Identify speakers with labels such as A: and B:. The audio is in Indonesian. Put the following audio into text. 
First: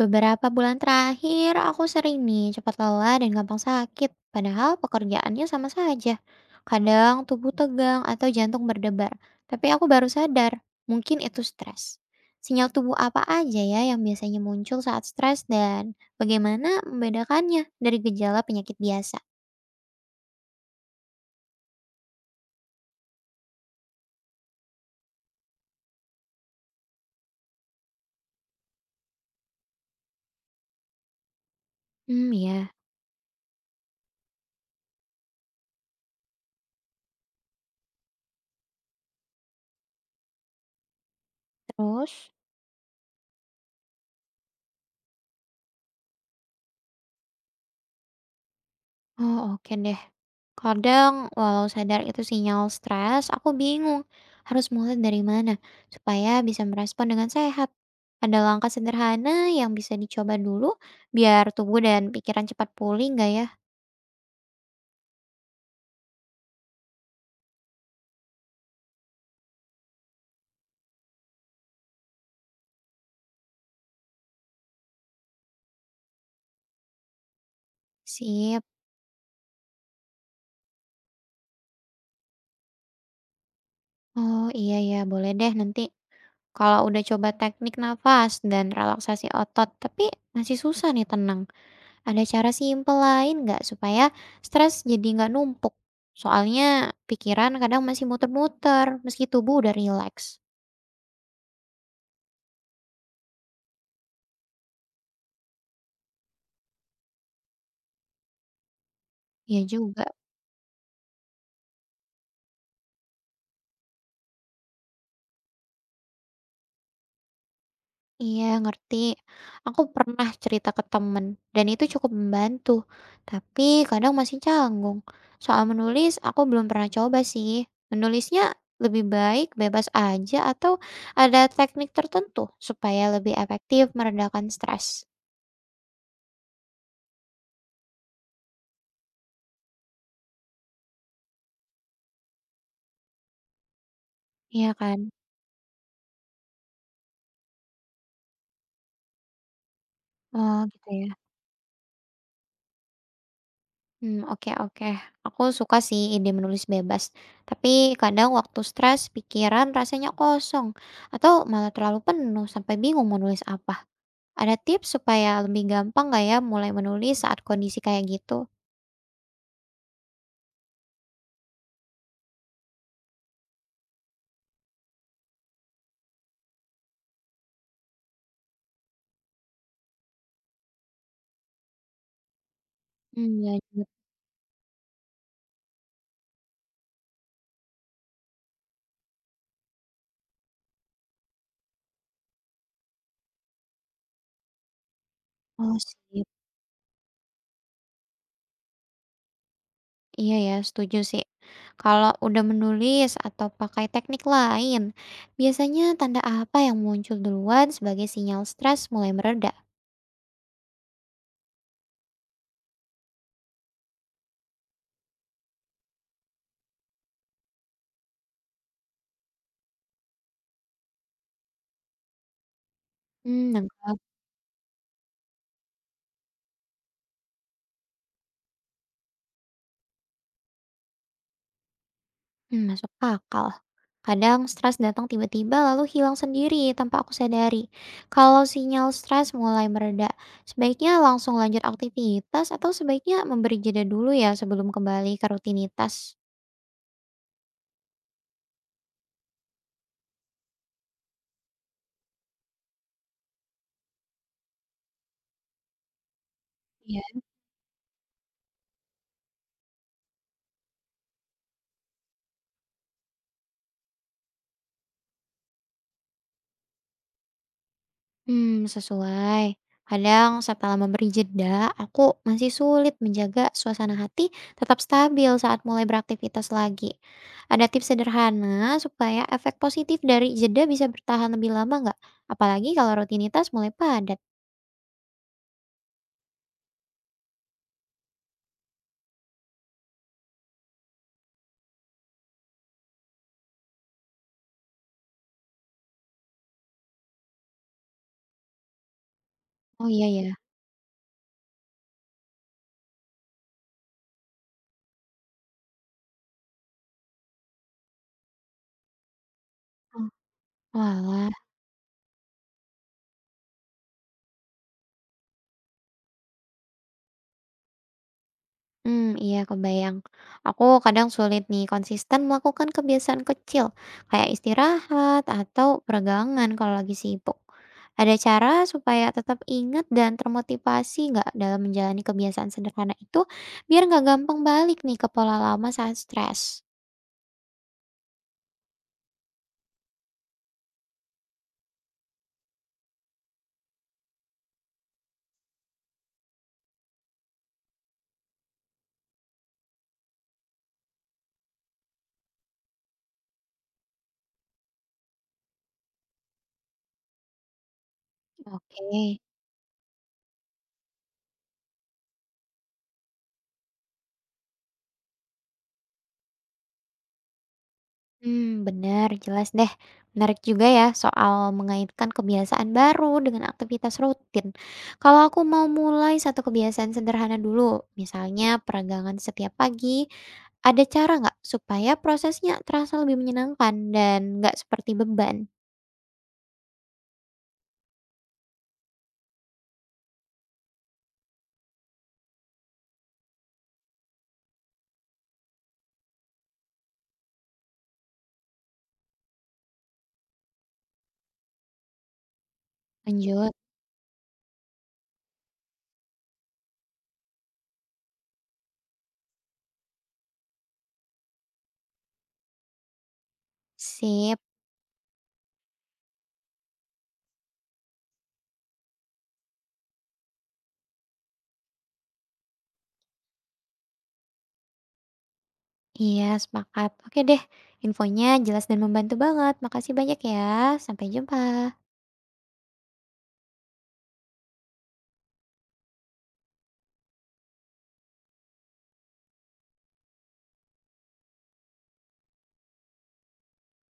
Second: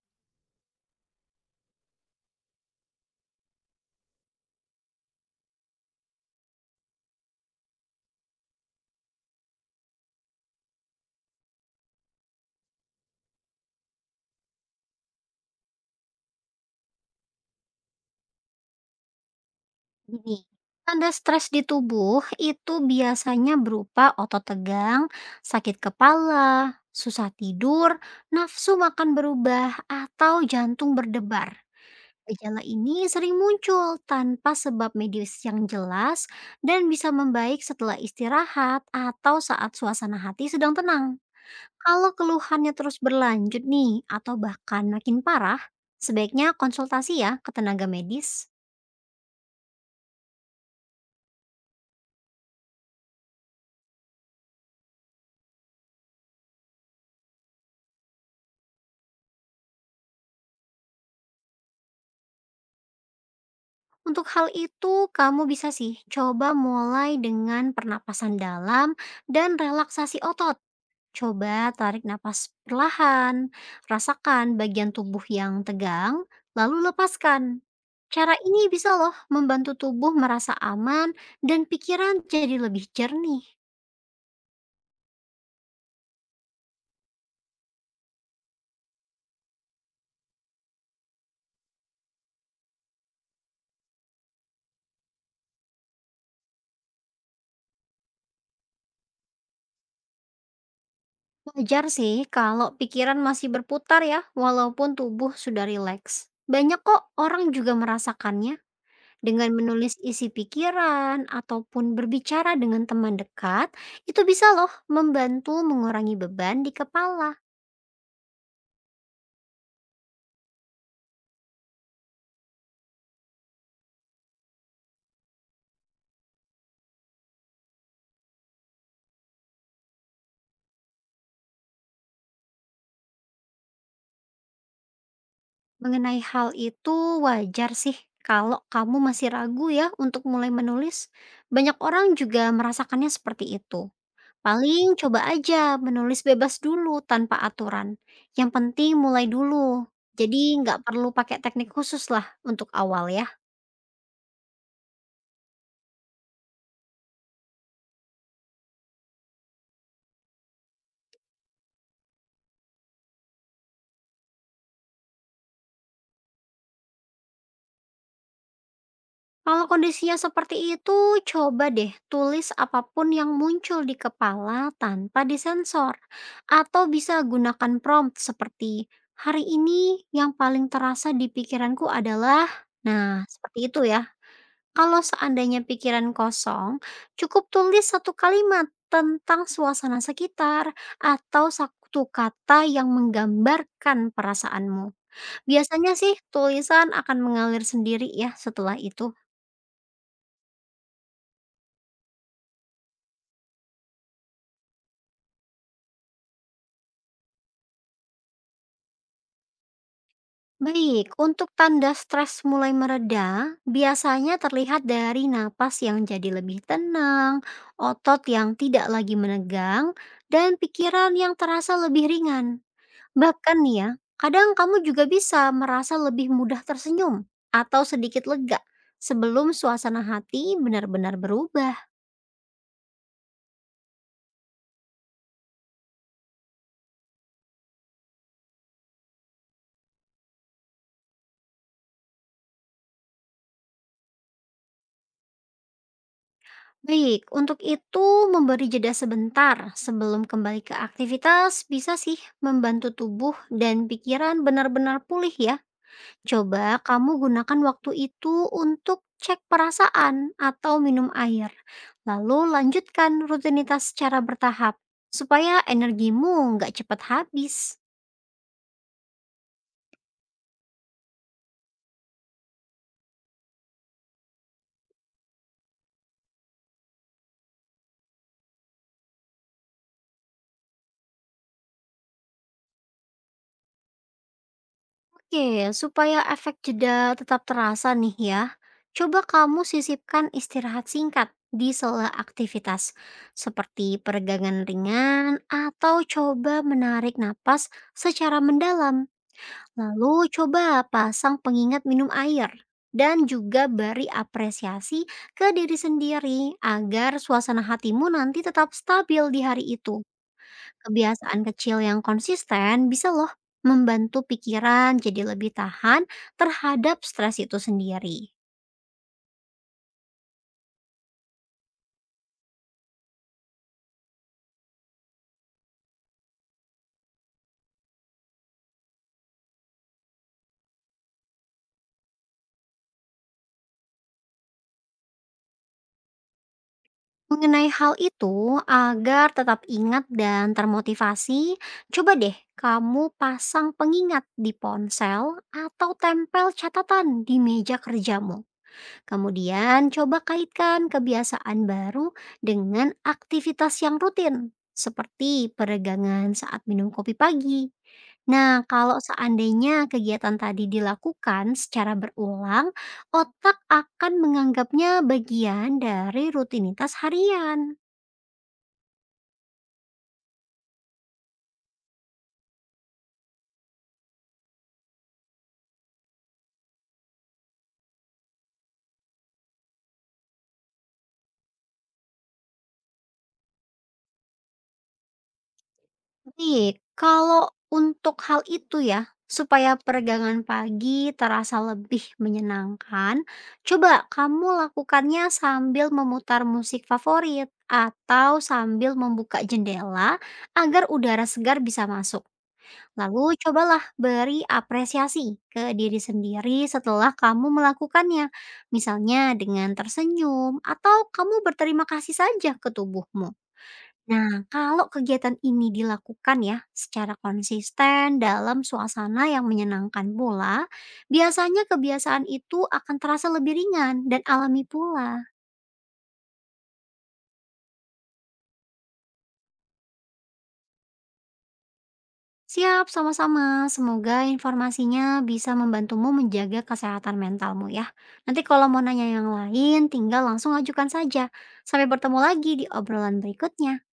A: Beberapa bulan terakhir, aku sering nih cepat lelah dan gampang sakit, padahal pekerjaannya sama saja. Kadang tubuh tegang atau jantung berdebar, tapi aku baru sadar, mungkin itu stres. Sinyal tubuh apa aja ya yang biasanya muncul saat stres dan bagaimana membedakannya dari gejala penyakit biasa?
B: Gini, tanda stres di tubuh itu biasanya berupa otot tegang, sakit kepala, susah tidur, nafsu makan berubah, atau jantung berdebar.
A: Hmm,
B: Gejala
A: ya.
B: ini sering muncul tanpa sebab medis yang jelas dan bisa membaik setelah istirahat atau saat suasana hati sedang tenang. Kalau
A: Terus?
B: keluhannya terus berlanjut nih, atau bahkan makin parah, sebaiknya konsultasi ya ke tenaga medis.
A: Oh, oke deh. Kadang walau sadar itu sinyal stres, aku bingung harus mulai dari mana supaya bisa merespon dengan sehat. Ada langkah sederhana yang bisa dicoba dulu biar tubuh dan pikiran cepat pulih nggak ya?
B: Untuk hal itu, kamu bisa sih coba mulai dengan pernapasan dalam dan relaksasi otot. Coba tarik napas perlahan, rasakan bagian tubuh yang tegang, lalu lepaskan. Cara
A: Sip.
B: ini bisa loh membantu tubuh merasa aman dan pikiran jadi lebih jernih.
A: Oh iya ya, boleh deh nanti. Kalau udah coba teknik nafas dan relaksasi otot, tapi masih susah nih tenang. Ada cara simpel lain nggak supaya stres jadi nggak numpuk? Soalnya pikiran kadang masih muter-muter meski tubuh udah rileks.
B: Wajar sih kalau pikiran masih berputar ya, walaupun tubuh sudah rileks. Banyak kok orang juga merasakannya. Dengan
A: Iya
B: menulis
A: juga.
B: isi pikiran ataupun berbicara dengan teman dekat, itu bisa loh membantu mengurangi beban di kepala.
A: Iya, ngerti. Aku pernah cerita ke temen dan itu cukup membantu. Tapi kadang masih canggung. Soal menulis, aku belum pernah coba sih. Menulisnya lebih baik bebas aja atau ada teknik tertentu supaya lebih efektif meredakan stres.
B: Mengenai hal itu wajar sih kalau kamu masih ragu ya untuk mulai menulis. Banyak orang juga merasakannya seperti itu.
A: Iya
B: Paling
A: kan?
B: coba aja menulis bebas dulu tanpa aturan. Yang penting mulai dulu. Jadi
A: Oh,
B: nggak
A: gitu ya.
B: perlu pakai teknik khusus lah untuk awal ya.
A: Hmm, oke oke. Aku suka sih ide menulis bebas, tapi kadang waktu stres pikiran rasanya kosong atau malah terlalu penuh sampai bingung mau nulis apa. Ada tips supaya lebih gampang nggak ya mulai menulis saat kondisi kayak gitu?
B: Kalau kondisinya seperti itu, coba deh tulis apapun yang muncul di kepala tanpa disensor. Atau bisa gunakan prompt seperti, hari ini yang paling terasa di pikiranku adalah... Nah,
A: Mmm,
B: seperti itu
A: lanjut.
B: ya. Kalau seandainya pikiran kosong, cukup tulis satu kalimat tentang suasana sekitar atau satu kata yang menggambarkan perasaanmu.
A: Oh,
B: Biasanya sih
A: sip.
B: tulisan akan mengalir sendiri ya setelah itu.
A: Iya ya, setuju sih. Kalau udah menulis atau pakai teknik lain, biasanya tanda apa yang muncul duluan sebagai sinyal stres mulai mereda?
B: Baik, untuk tanda stres mulai mereda, biasanya terlihat dari napas yang jadi lebih tenang, otot yang tidak lagi menegang, dan pikiran yang terasa lebih ringan.
A: Hmm,
B: Bahkan nih ya,
A: nangkap.
B: kadang kamu juga bisa merasa lebih mudah tersenyum atau sedikit lega sebelum suasana hati benar-benar berubah.
A: Hmm, masuk akal. Kadang stres datang tiba-tiba lalu hilang sendiri tanpa aku sadari. Kalau sinyal stres mulai mereda, sebaiknya langsung lanjut aktivitas atau sebaiknya memberi jeda dulu ya sebelum kembali ke rutinitas.
B: Baik, untuk itu memberi jeda sebentar sebelum kembali ke aktivitas bisa sih membantu tubuh dan pikiran benar-benar pulih ya. Coba kamu gunakan waktu itu untuk cek perasaan atau minum air. Lalu lanjutkan rutinitas secara bertahap supaya energimu nggak cepat habis.
A: Hmm, sesuai. Kadang setelah memberi jeda, aku masih sulit menjaga suasana hati tetap stabil saat mulai beraktivitas lagi. Ada tips sederhana supaya efek positif dari jeda bisa bertahan lebih lama nggak? Apalagi kalau rutinitas mulai padat.
B: Oke, supaya efek jeda tetap terasa nih ya. Coba kamu sisipkan istirahat singkat di sela aktivitas seperti peregangan ringan atau coba menarik napas secara mendalam.
A: Oh iya
B: Lalu
A: ya?
B: coba pasang pengingat minum air dan juga beri apresiasi ke diri sendiri agar suasana hatimu nanti tetap stabil di hari itu.
A: Oh, oalah.
B: Kebiasaan kecil yang konsisten bisa loh membantu pikiran jadi lebih tahan terhadap stres itu sendiri.
A: Hmm, iya kebayang. Aku kadang sulit nih konsisten melakukan kebiasaan kecil, kayak istirahat atau peregangan kalau lagi sibuk. Ada cara supaya tetap ingat dan termotivasi nggak dalam menjalani kebiasaan sederhana itu, biar nggak gampang balik nih ke pola lama saat stres?
B: Mengenai hal itu, agar tetap ingat dan termotivasi, coba deh kamu pasang pengingat di ponsel atau tempel catatan di meja kerjamu. Kemudian coba kaitkan kebiasaan baru dengan aktivitas yang rutin, seperti peregangan saat minum kopi pagi. Nah,
A: Oke.
B: kalau seandainya kegiatan tadi dilakukan secara berulang, otak akan menganggapnya bagian dari rutinitas harian.
A: Hmm, benar, jelas deh. Menarik juga ya soal mengaitkan kebiasaan baru dengan aktivitas rutin. Kalau aku mau mulai satu kebiasaan sederhana dulu, misalnya peregangan setiap pagi, ada cara nggak supaya prosesnya terasa lebih menyenangkan dan nggak seperti beban?
B: Nih, kalau untuk hal itu ya, supaya peregangan pagi terasa lebih menyenangkan, coba kamu lakukannya sambil memutar musik favorit atau sambil membuka jendela agar udara segar bisa masuk. Lalu
A: Lanjut.
B: cobalah beri apresiasi ke diri sendiri setelah kamu melakukannya. Misalnya dengan tersenyum atau kamu berterima kasih saja ke tubuhmu.
A: Sip.
B: Nah, kalau kegiatan ini dilakukan ya secara konsisten dalam suasana yang menyenangkan pula, biasanya kebiasaan itu akan terasa lebih ringan dan alami pula.
A: Iya, sepakat. Oke deh, infonya jelas dan membantu banget. Makasih banyak ya. Sampai jumpa.
B: Siap, sama-sama. Semoga informasinya bisa membantumu menjaga kesehatan mentalmu ya. Nanti kalau mau nanya yang lain, tinggal langsung ajukan saja. Sampai bertemu lagi di obrolan berikutnya.